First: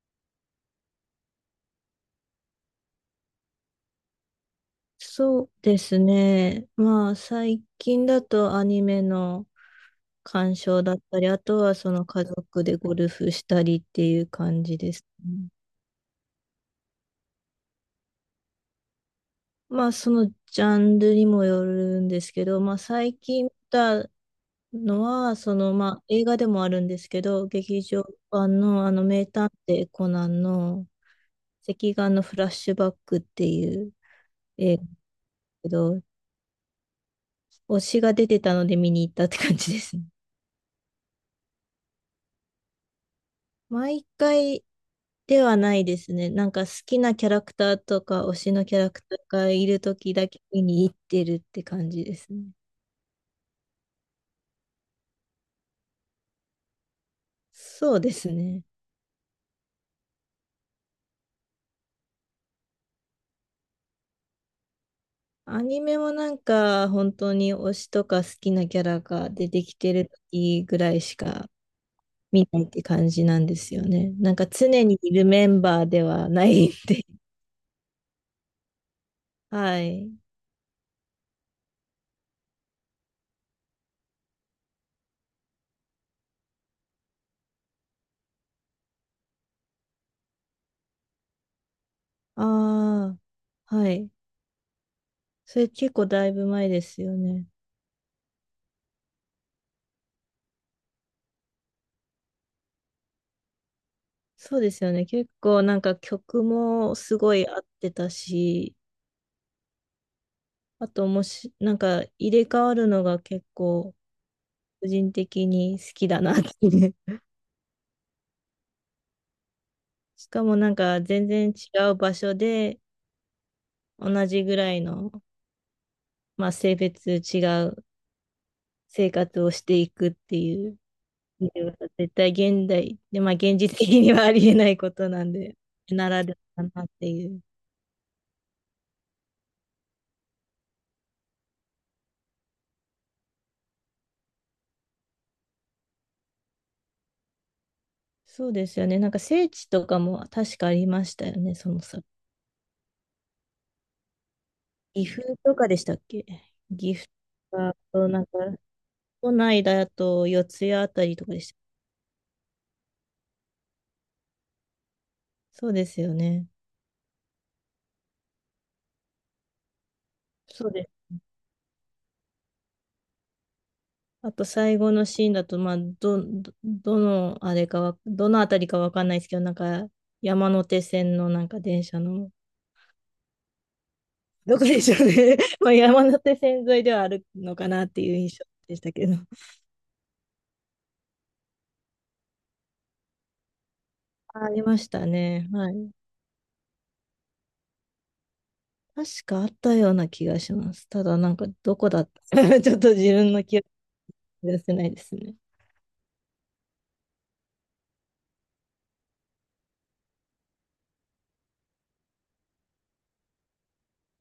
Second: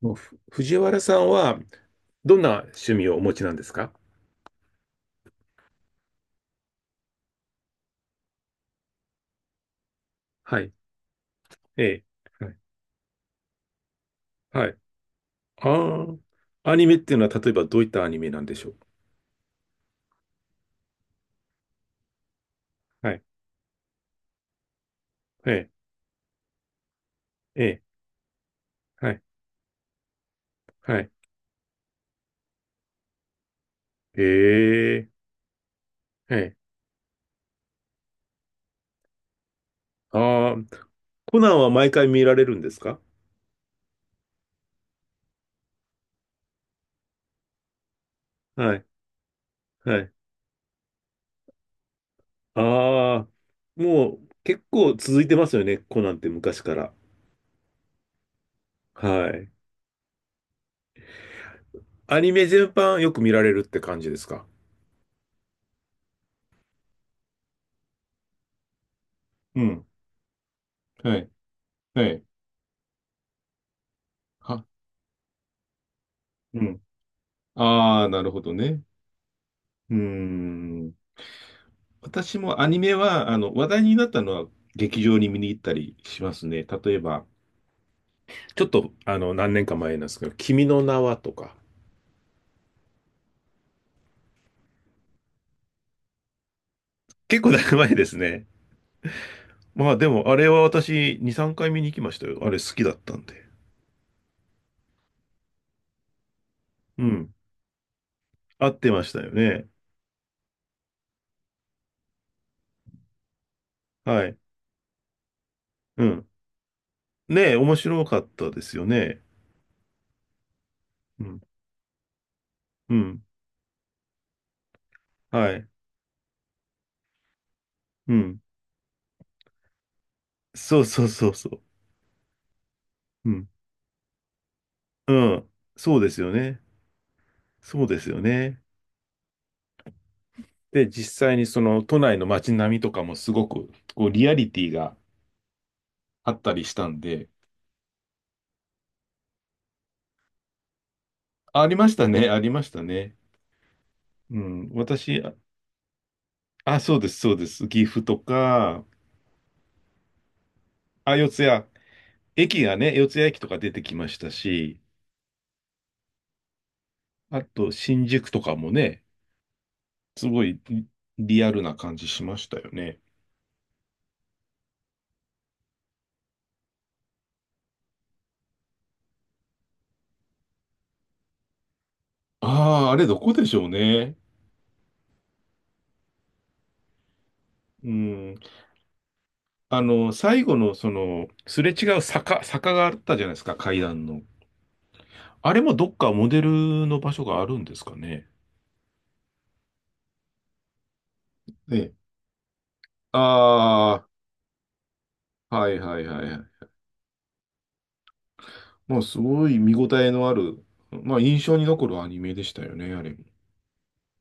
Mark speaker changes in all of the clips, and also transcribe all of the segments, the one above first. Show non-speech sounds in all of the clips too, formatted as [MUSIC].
Speaker 1: もうふ藤原さんはどんな趣味をお持ちなんですか？
Speaker 2: そうですね。最近だとアニメの鑑
Speaker 1: はい。
Speaker 2: 賞だったり、あとは
Speaker 1: え
Speaker 2: 家
Speaker 1: え。はい。
Speaker 2: 族でゴルフしたりっていう感
Speaker 1: は
Speaker 2: じ
Speaker 1: い。
Speaker 2: ですね。
Speaker 1: ああ、アニメっていうのは例えばどういったアニメなんでしょう？
Speaker 2: まあ、そのジャンルにもよるんですけど、
Speaker 1: は
Speaker 2: 最
Speaker 1: い、
Speaker 2: 近見たのは、
Speaker 1: ええ、
Speaker 2: 映画でもあるんですけど、
Speaker 1: え
Speaker 2: 劇
Speaker 1: え、
Speaker 2: 場版の
Speaker 1: はい。
Speaker 2: 名探偵コナンの
Speaker 1: はい。
Speaker 2: 隻眼のフラッシュバックっていう
Speaker 1: え
Speaker 2: 映画だ
Speaker 1: え、
Speaker 2: けど、
Speaker 1: はい。
Speaker 2: 推しが出てたので見に行ったって感じですね。
Speaker 1: ああ、コナンは毎回見られるんですか？
Speaker 2: 毎回ではないですね。なんか好きなキャラクターとか推しのキ
Speaker 1: は
Speaker 2: ャ
Speaker 1: い。
Speaker 2: ラクターがいる
Speaker 1: は
Speaker 2: 時
Speaker 1: い。
Speaker 2: だけ見に行ってるって感じですね。
Speaker 1: ああ、もう結構続いてますよね、コナンって昔から。
Speaker 2: そうですね。
Speaker 1: はい。アニメ全般よく見られるって感じですか？
Speaker 2: アニメもなんか本当に推しとか好きなキャラが出
Speaker 1: う
Speaker 2: てき
Speaker 1: ん、
Speaker 2: てる時ぐらい
Speaker 1: は
Speaker 2: し
Speaker 1: い、
Speaker 2: か
Speaker 1: はい、
Speaker 2: 見ないって感じなんですよね。なんか
Speaker 1: は、
Speaker 2: 常にいるメンバーではな
Speaker 1: う
Speaker 2: いん
Speaker 1: ん。
Speaker 2: で。[LAUGHS]
Speaker 1: ああ、なるほどね。
Speaker 2: は
Speaker 1: うー
Speaker 2: い。
Speaker 1: ん。私もアニメは、話題になったのは劇場に見に行ったりしますね。例えば、ちょっと、何年か前なんですけど、君の名はとか。
Speaker 2: ああ、はい。それ結構だいぶ前ですよ
Speaker 1: 結
Speaker 2: ね。
Speaker 1: 構だいぶ前ですね。まあでも、あれは私、2、3回見に行きましたよ。あれ好きだったんで。
Speaker 2: そうですよね。結構なんか曲も
Speaker 1: う
Speaker 2: す
Speaker 1: ん。
Speaker 2: ごい合ってた
Speaker 1: 合
Speaker 2: し、
Speaker 1: ってましたよね。
Speaker 2: あともし、なんか入れ替わるのが結構
Speaker 1: はい。
Speaker 2: 個人的に好
Speaker 1: う
Speaker 2: きだ
Speaker 1: ん。
Speaker 2: なっていう。
Speaker 1: ねえ、面白かったですよね。
Speaker 2: [LAUGHS] しかもなんか
Speaker 1: う
Speaker 2: 全
Speaker 1: ん。
Speaker 2: 然違う場所で
Speaker 1: うん。
Speaker 2: 同じぐらいの、
Speaker 1: はい。
Speaker 2: まあ、性別違う
Speaker 1: うん。
Speaker 2: 生活をしていくっていう
Speaker 1: そうそうそうそ
Speaker 2: のは絶対現代で、
Speaker 1: う。
Speaker 2: ま
Speaker 1: う
Speaker 2: あ
Speaker 1: ん。
Speaker 2: 現実的にはありえないこと
Speaker 1: う
Speaker 2: なん
Speaker 1: ん。
Speaker 2: で、
Speaker 1: そう
Speaker 2: な
Speaker 1: です
Speaker 2: ら
Speaker 1: よ
Speaker 2: で
Speaker 1: ね。
Speaker 2: はだなっていう。
Speaker 1: そうですよね。で、実際にその都内の街並みとかもすごくこうリアリティがあったりしたんで、
Speaker 2: そうですよね。なんか聖地とかも確かありましたよね、
Speaker 1: あ、あ
Speaker 2: そ
Speaker 1: り
Speaker 2: の
Speaker 1: まし
Speaker 2: さ。
Speaker 1: たね、ありましたね。うん、
Speaker 2: 岐
Speaker 1: 私、あ、
Speaker 2: 阜とかでしたっけ。
Speaker 1: あ、
Speaker 2: 岐
Speaker 1: そうで
Speaker 2: 阜
Speaker 1: す、そうです。
Speaker 2: と
Speaker 1: 岐阜
Speaker 2: か、
Speaker 1: と
Speaker 2: なんか
Speaker 1: か、
Speaker 2: 都内だと四谷あた
Speaker 1: あ、
Speaker 2: りと
Speaker 1: 四
Speaker 2: かでした。
Speaker 1: 谷、駅がね、四谷駅とか出てきましたし、
Speaker 2: そうですよね。
Speaker 1: あと新宿とかもね、すごい
Speaker 2: そうです。
Speaker 1: リアルな感じしましたよね。
Speaker 2: あと最後のシーンだと、まあ、どのあれかわ、どのあたりかわかんないですけど、なんか山手線のなんか電車の、
Speaker 1: ああ、あれどこでしょうね。
Speaker 2: [LAUGHS] どこでしょうね。[LAUGHS] まあ山手線沿いではあるのかなっ
Speaker 1: う
Speaker 2: ていう
Speaker 1: ん。
Speaker 2: 印象でしたけど。[LAUGHS]
Speaker 1: 最後のその、すれ違う坂があったじゃないですか、階段の。
Speaker 2: あありましたね。
Speaker 1: あれ
Speaker 2: は
Speaker 1: もど
Speaker 2: い。
Speaker 1: っかモデルの場所があるんですかね。
Speaker 2: 確かあったような気がします。ただなんか
Speaker 1: え
Speaker 2: どこ
Speaker 1: え。
Speaker 2: だった [LAUGHS] ちょっと自分の記憶
Speaker 1: あ
Speaker 2: が出せないですね。
Speaker 1: あ、はいはいはいはい。まあ、すごい見応えのある、まあ、印象に残るアニメでしたよね、あれも。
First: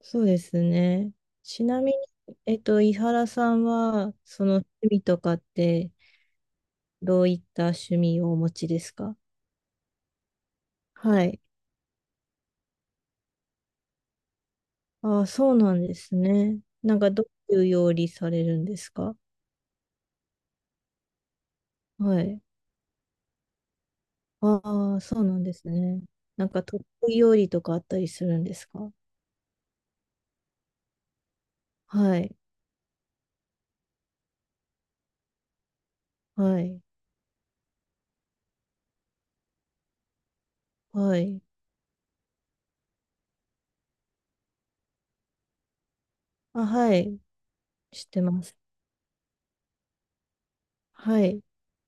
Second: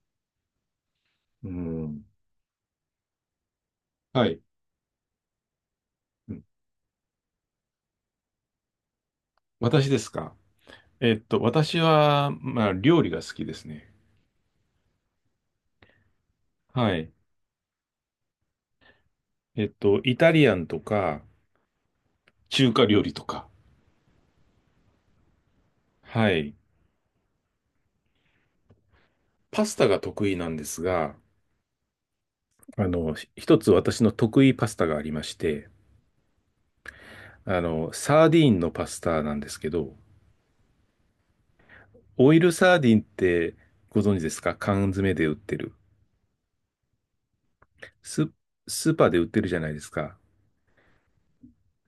Speaker 2: そうですね。
Speaker 1: う
Speaker 2: ちなみに、
Speaker 1: ん。
Speaker 2: 井原さんは、
Speaker 1: はい。
Speaker 2: その趣味とかって、
Speaker 1: うん。
Speaker 2: どういった趣味をお持ちですか？
Speaker 1: 私ですか？
Speaker 2: はい。
Speaker 1: 私は、まあ、料理が好きですね。
Speaker 2: ああ、そうなんですね。
Speaker 1: は
Speaker 2: なんか、
Speaker 1: い。
Speaker 2: どういう料理されるんですか？
Speaker 1: イタリアンとか、
Speaker 2: はい。
Speaker 1: 中華料理とか。
Speaker 2: ああ、そうなんですね。
Speaker 1: は
Speaker 2: なん
Speaker 1: い。
Speaker 2: か、得意料理とかあったりするんですか？
Speaker 1: パスタが得意なんですが、
Speaker 2: はい。
Speaker 1: 一つ私の得意パスタがありまして、
Speaker 2: はい。
Speaker 1: サーディーンのパスタなんですけど、
Speaker 2: はい。
Speaker 1: オイルサーディンってご存知ですか？缶詰で売ってる。
Speaker 2: あ、はい。知って
Speaker 1: ス、
Speaker 2: ます。
Speaker 1: スーパーで売ってるじゃないですか。で、
Speaker 2: はい。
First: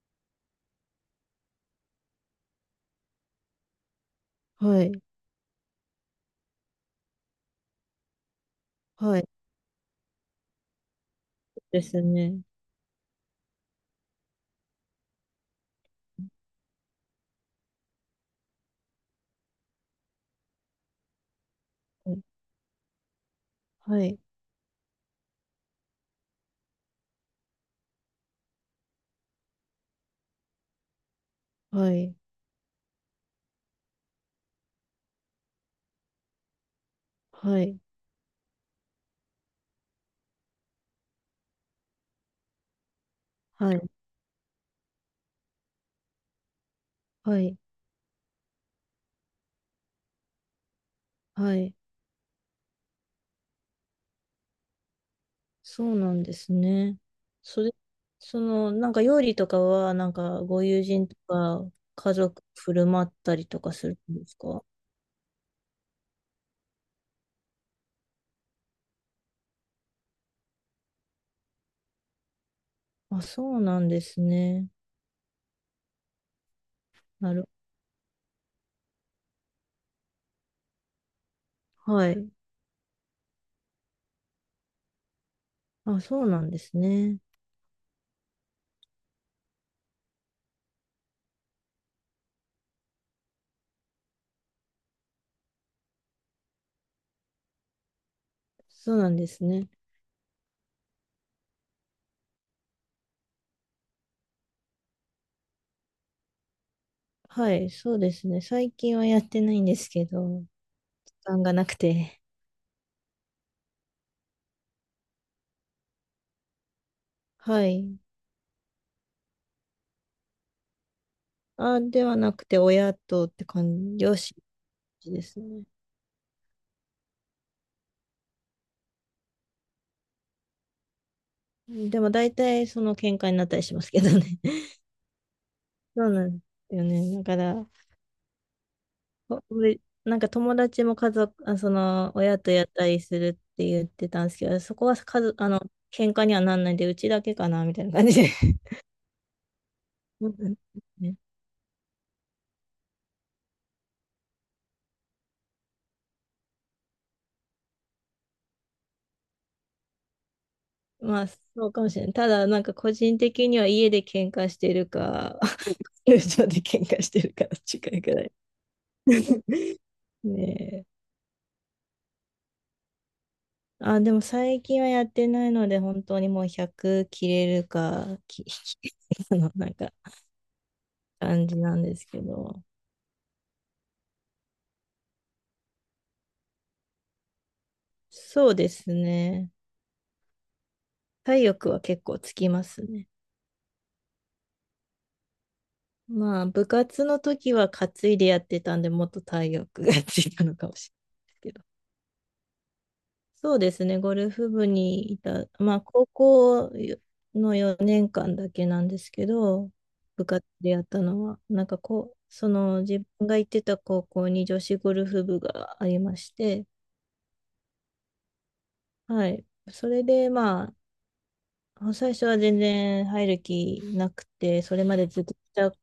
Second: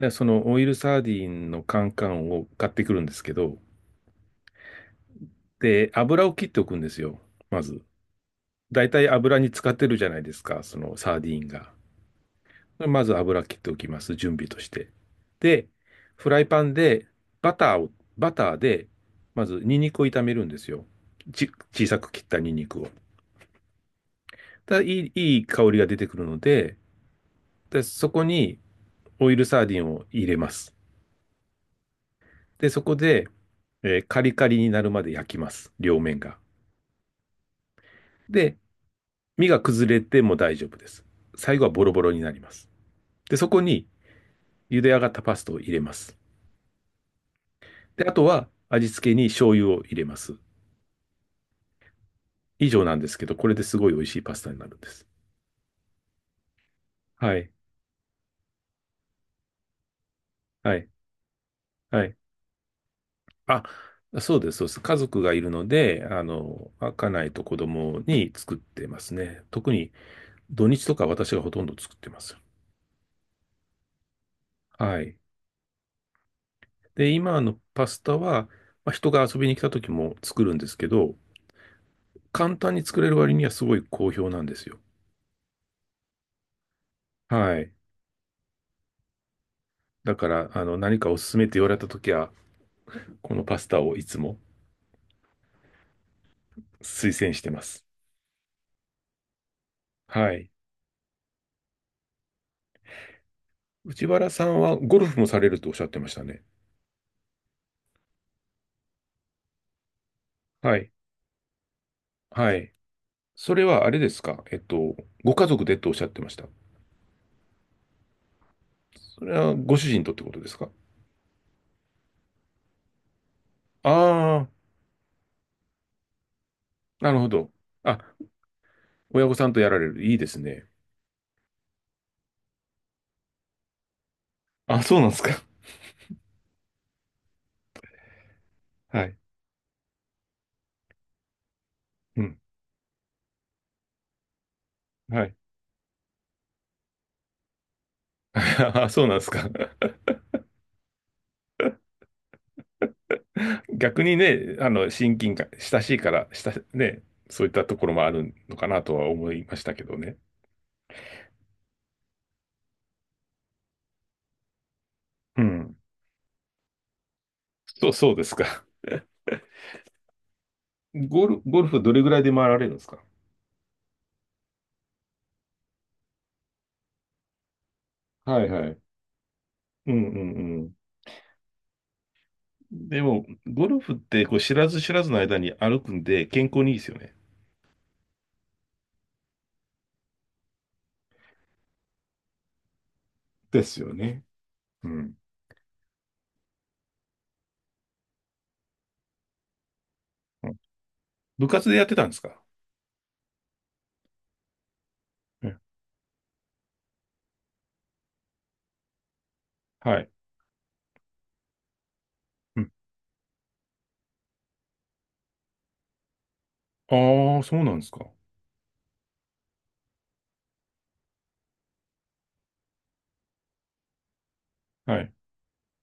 Speaker 1: そのオイルサーディンの缶を買ってくるんですけど、
Speaker 2: はい。
Speaker 1: で、油を切っておくんですよ。まず。だいたい
Speaker 2: はい。そ
Speaker 1: 油に使ってるじゃないですか。そのサーディン
Speaker 2: う
Speaker 1: が。
Speaker 2: ですね。
Speaker 1: まず油切っておきます。準備として。で、フライパンでバターを、バターで、まずニンニクを炒めるんですよ。ち、小さく
Speaker 2: は
Speaker 1: 切
Speaker 2: い。
Speaker 1: ったニンニクを。
Speaker 2: はい。
Speaker 1: ただ、いい香りが出てくるので、で、そこに、オイルサーディンを入れます。
Speaker 2: はい。
Speaker 1: で、そこで、カリカリになるまで焼きます。両面が。
Speaker 2: はい。
Speaker 1: で、身が崩れても大丈夫です。最後はボロボロになります。で、そこ
Speaker 2: は
Speaker 1: に
Speaker 2: い。
Speaker 1: 茹で上がったパスタを入れます。
Speaker 2: はい。
Speaker 1: で、あとは味付けに醤油を入れます。
Speaker 2: はい。
Speaker 1: 以上なんですけど、これですごい美味しいパスタになるんです。
Speaker 2: そうなんですね。
Speaker 1: はい、
Speaker 2: それ、その、なんか料理とかは、なんかご
Speaker 1: は
Speaker 2: 友
Speaker 1: い、
Speaker 2: 人とか
Speaker 1: は
Speaker 2: 家
Speaker 1: い。
Speaker 2: 族振る舞ったりと
Speaker 1: あ、
Speaker 2: かするんで
Speaker 1: そ
Speaker 2: す
Speaker 1: うです、
Speaker 2: か？
Speaker 1: そうです。家族がいるので、家内と子供に作ってますね。特に土日とか私がほとんど作ってます。
Speaker 2: あ、そうなんですね。
Speaker 1: はい。で、
Speaker 2: な
Speaker 1: 今
Speaker 2: る、
Speaker 1: のパスタは、まあ、人が遊びに来た時も作るんですけど、
Speaker 2: はい。
Speaker 1: 簡単に作れる割にはすごい好評なんですよ。
Speaker 2: あ、そうなんですね。
Speaker 1: はい。だから、何かおすすめって言われた時は、このパスタをいつも推薦してます。
Speaker 2: そうなんですね。
Speaker 1: はい。内原さんはゴルフもされるとおっしゃってましたね。
Speaker 2: はい、そうですね。最近はやってないんですけど、
Speaker 1: はい。
Speaker 2: 時間がなくて。
Speaker 1: はい。それはあれですか？ご家族でとおっしゃってました。
Speaker 2: [LAUGHS] はい。
Speaker 1: それはご主人とってことですか？
Speaker 2: あ、ではなくて、親とって感じ、両親
Speaker 1: ああ
Speaker 2: ですね。
Speaker 1: ー、なるほど。あ、親御さんとやられる。いいですね。
Speaker 2: でも大体その喧嘩になったりしますけどね。
Speaker 1: あ、そうなんですか。
Speaker 2: そうなんですよね。だから、
Speaker 1: はい。
Speaker 2: 俺なんか友達も家族、あ、その、
Speaker 1: う
Speaker 2: 親
Speaker 1: ん。
Speaker 2: とやったりするって言ってたんですけど、そこは家
Speaker 1: は
Speaker 2: 族、
Speaker 1: い。
Speaker 2: あの、喧嘩にはなんないんで、うちだけかな、みたいな感じで。
Speaker 1: [LAUGHS] あ、そうなんですか。[LAUGHS]
Speaker 2: そうなんですね。
Speaker 1: 逆にね、親近感、親しいから、ね、そういったところもあるのかなとは思いましたけどね。
Speaker 2: まあ、そうかもしれない。ただ、なんか個人的には家で喧嘩してるか、
Speaker 1: うん。
Speaker 2: [LAUGHS] 友情で喧嘩してるか、
Speaker 1: そ
Speaker 2: 近
Speaker 1: う、
Speaker 2: いく
Speaker 1: そうで
Speaker 2: らい。
Speaker 1: すか。[LAUGHS]
Speaker 2: [LAUGHS] ねえ。
Speaker 1: ゴルフどれぐらいで回られるんですか？
Speaker 2: あ、でも最近はやってないので、本当にもう100切れるか、
Speaker 1: は
Speaker 2: き
Speaker 1: いはい。
Speaker 2: [LAUGHS] あの、なん
Speaker 1: う
Speaker 2: か、
Speaker 1: んうんうん。
Speaker 2: 感じなんですけど。
Speaker 1: でも、ゴルフってこう知らず知らずの間に歩くんで健康にいいですよね。
Speaker 2: そうですね。体力は結構つきますね。
Speaker 1: ですよね。うん。
Speaker 2: まあ、部活の時は担いでやってたんで、もっと体力がついた
Speaker 1: うん。
Speaker 2: のかもしれないです
Speaker 1: 部
Speaker 2: けど。
Speaker 1: 活でやってたんですか？
Speaker 2: そうですね、ゴルフ部にいた、
Speaker 1: え。
Speaker 2: まあ、高校の4年間だけなんですけど、
Speaker 1: はい。
Speaker 2: 部活でやったのは、なんかこう、そ
Speaker 1: うん。
Speaker 2: の自分が行ってた高校に女子ゴルフ部がありまして、
Speaker 1: ああ、そうなんですか。
Speaker 2: はい。それで、まあ、あ最初は全然入る気なくて、それま
Speaker 1: は
Speaker 2: で
Speaker 1: い。
Speaker 2: ずっと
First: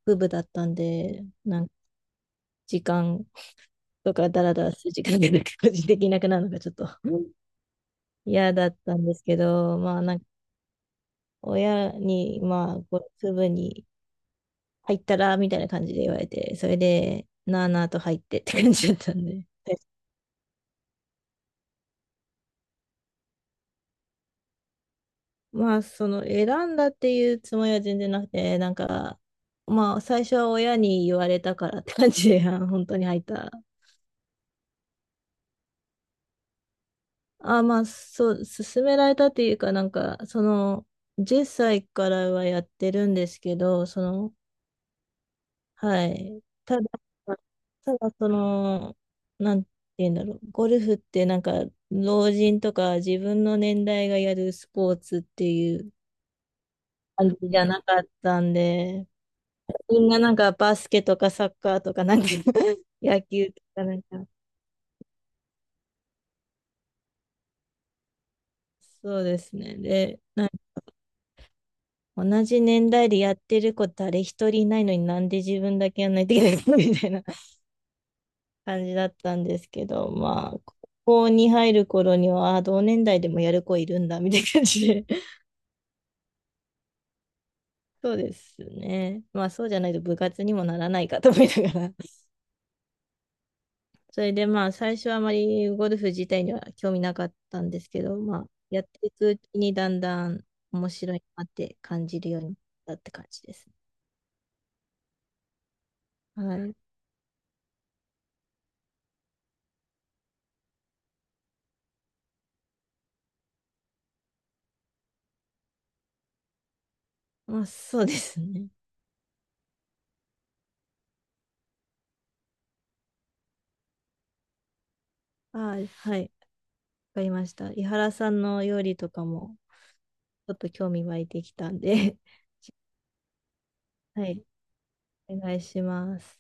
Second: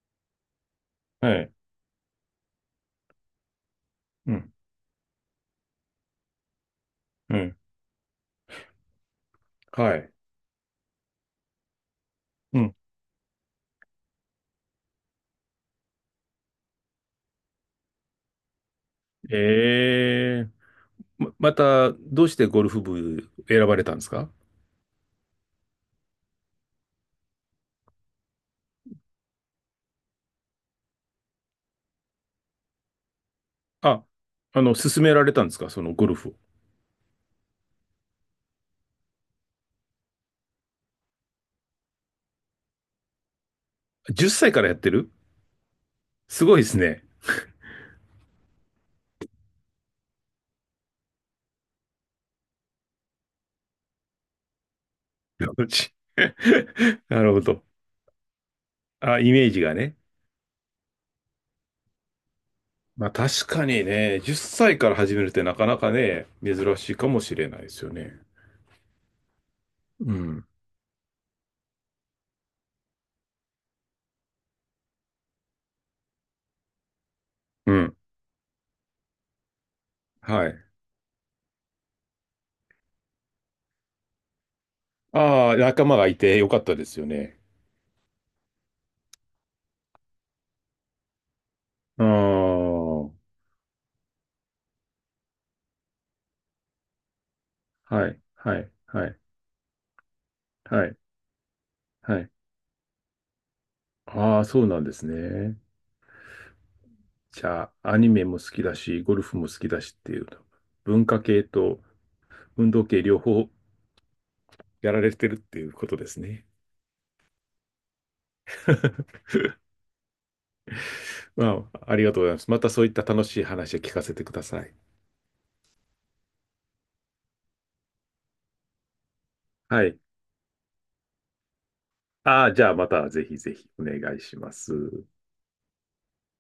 Speaker 2: 帰部だったんで、
Speaker 1: はい。
Speaker 2: なんか時間とか
Speaker 1: う
Speaker 2: ダ
Speaker 1: ん。
Speaker 2: ラダラする時間がなく個人的になくなるのがちょっとうん
Speaker 1: うん。
Speaker 2: 嫌だったんですけど、
Speaker 1: は
Speaker 2: まあ
Speaker 1: い。
Speaker 2: なんか親に、
Speaker 1: う
Speaker 2: ま
Speaker 1: ん。
Speaker 2: あこう、部に入ったらみたいな感じで言われて、それでなあなあと入ってって感じだったんで。で、
Speaker 1: ええ。また、どうしてゴルフ部選ばれたんですか？
Speaker 2: まあその選んだっていうつもりは全然なくて、なんかまあ最初は親に言われたからって感じで、あの本当に入った。
Speaker 1: あ、勧められたんですか？そのゴルフを。
Speaker 2: あ、まあ、そう、勧められたっていうか、なんか、その、10歳からはやってるんですけど、そ
Speaker 1: 10
Speaker 2: の、
Speaker 1: 歳からやってる？
Speaker 2: はい。
Speaker 1: すごいですね。
Speaker 2: ただ、その、なんて言うんだろう。ゴルフってなんか、老人とか自分の年代がやるスポーツって
Speaker 1: う
Speaker 2: いう
Speaker 1: ち [LAUGHS] な
Speaker 2: 感
Speaker 1: る
Speaker 2: じ
Speaker 1: ほ
Speaker 2: じ
Speaker 1: ど。
Speaker 2: ゃなかったんで、
Speaker 1: あ、イメージがね。
Speaker 2: みんななんかバスケとかサッカーとかなんか [LAUGHS]
Speaker 1: まあ
Speaker 2: 野
Speaker 1: 確
Speaker 2: 球と
Speaker 1: かに
Speaker 2: かなん
Speaker 1: ね、
Speaker 2: か、
Speaker 1: 10歳から始めるってなかなかね、珍しいかもしれないですよね。
Speaker 2: そうですね。
Speaker 1: う
Speaker 2: で、
Speaker 1: ん。
Speaker 2: 同じ年代でやってる子誰一人いないのになんで自分だけやんないといけないのみたいな
Speaker 1: うん。
Speaker 2: 感じだったんですけど、
Speaker 1: は
Speaker 2: まあ、
Speaker 1: い。
Speaker 2: ここに入る頃には、あ同年代でもやる子いるんだ、みたいな感じで。[LAUGHS]
Speaker 1: ああ、仲間がいてよかったですよね。
Speaker 2: そうですね。まあ、そうじゃないと部活にもならないかと思いながら。
Speaker 1: あ
Speaker 2: [LAUGHS]
Speaker 1: あ、は
Speaker 2: それでまあ、最初はまあまりゴルフ自体には興味なかったんです
Speaker 1: い、
Speaker 2: け
Speaker 1: は
Speaker 2: ど、まあ、
Speaker 1: い、
Speaker 2: やっ
Speaker 1: は
Speaker 2: てい
Speaker 1: い、
Speaker 2: くうちにだんだん
Speaker 1: は
Speaker 2: 面
Speaker 1: い、
Speaker 2: 白いなって感
Speaker 1: は
Speaker 2: じ
Speaker 1: い。
Speaker 2: るようになったって感じですね。
Speaker 1: ああ、そうなんですね。
Speaker 2: はい。
Speaker 1: じゃあ、アニメも好きだし、ゴルフも好きだしっていう、文化系と運動系両方やられてるっていうことですね。
Speaker 2: まあ、そうですね。
Speaker 1: [LAUGHS] まあ、ありがとうございます。またそういった楽しい話を聞かせてください。
Speaker 2: あはい。かりました。井原さんの料理とかも、
Speaker 1: はい。
Speaker 2: ちょっと興味湧いてきたんで
Speaker 1: ああ、じゃ
Speaker 2: [LAUGHS]
Speaker 1: あまたぜひぜひお願い
Speaker 2: は
Speaker 1: し
Speaker 2: い、
Speaker 1: ます。
Speaker 2: お願いします。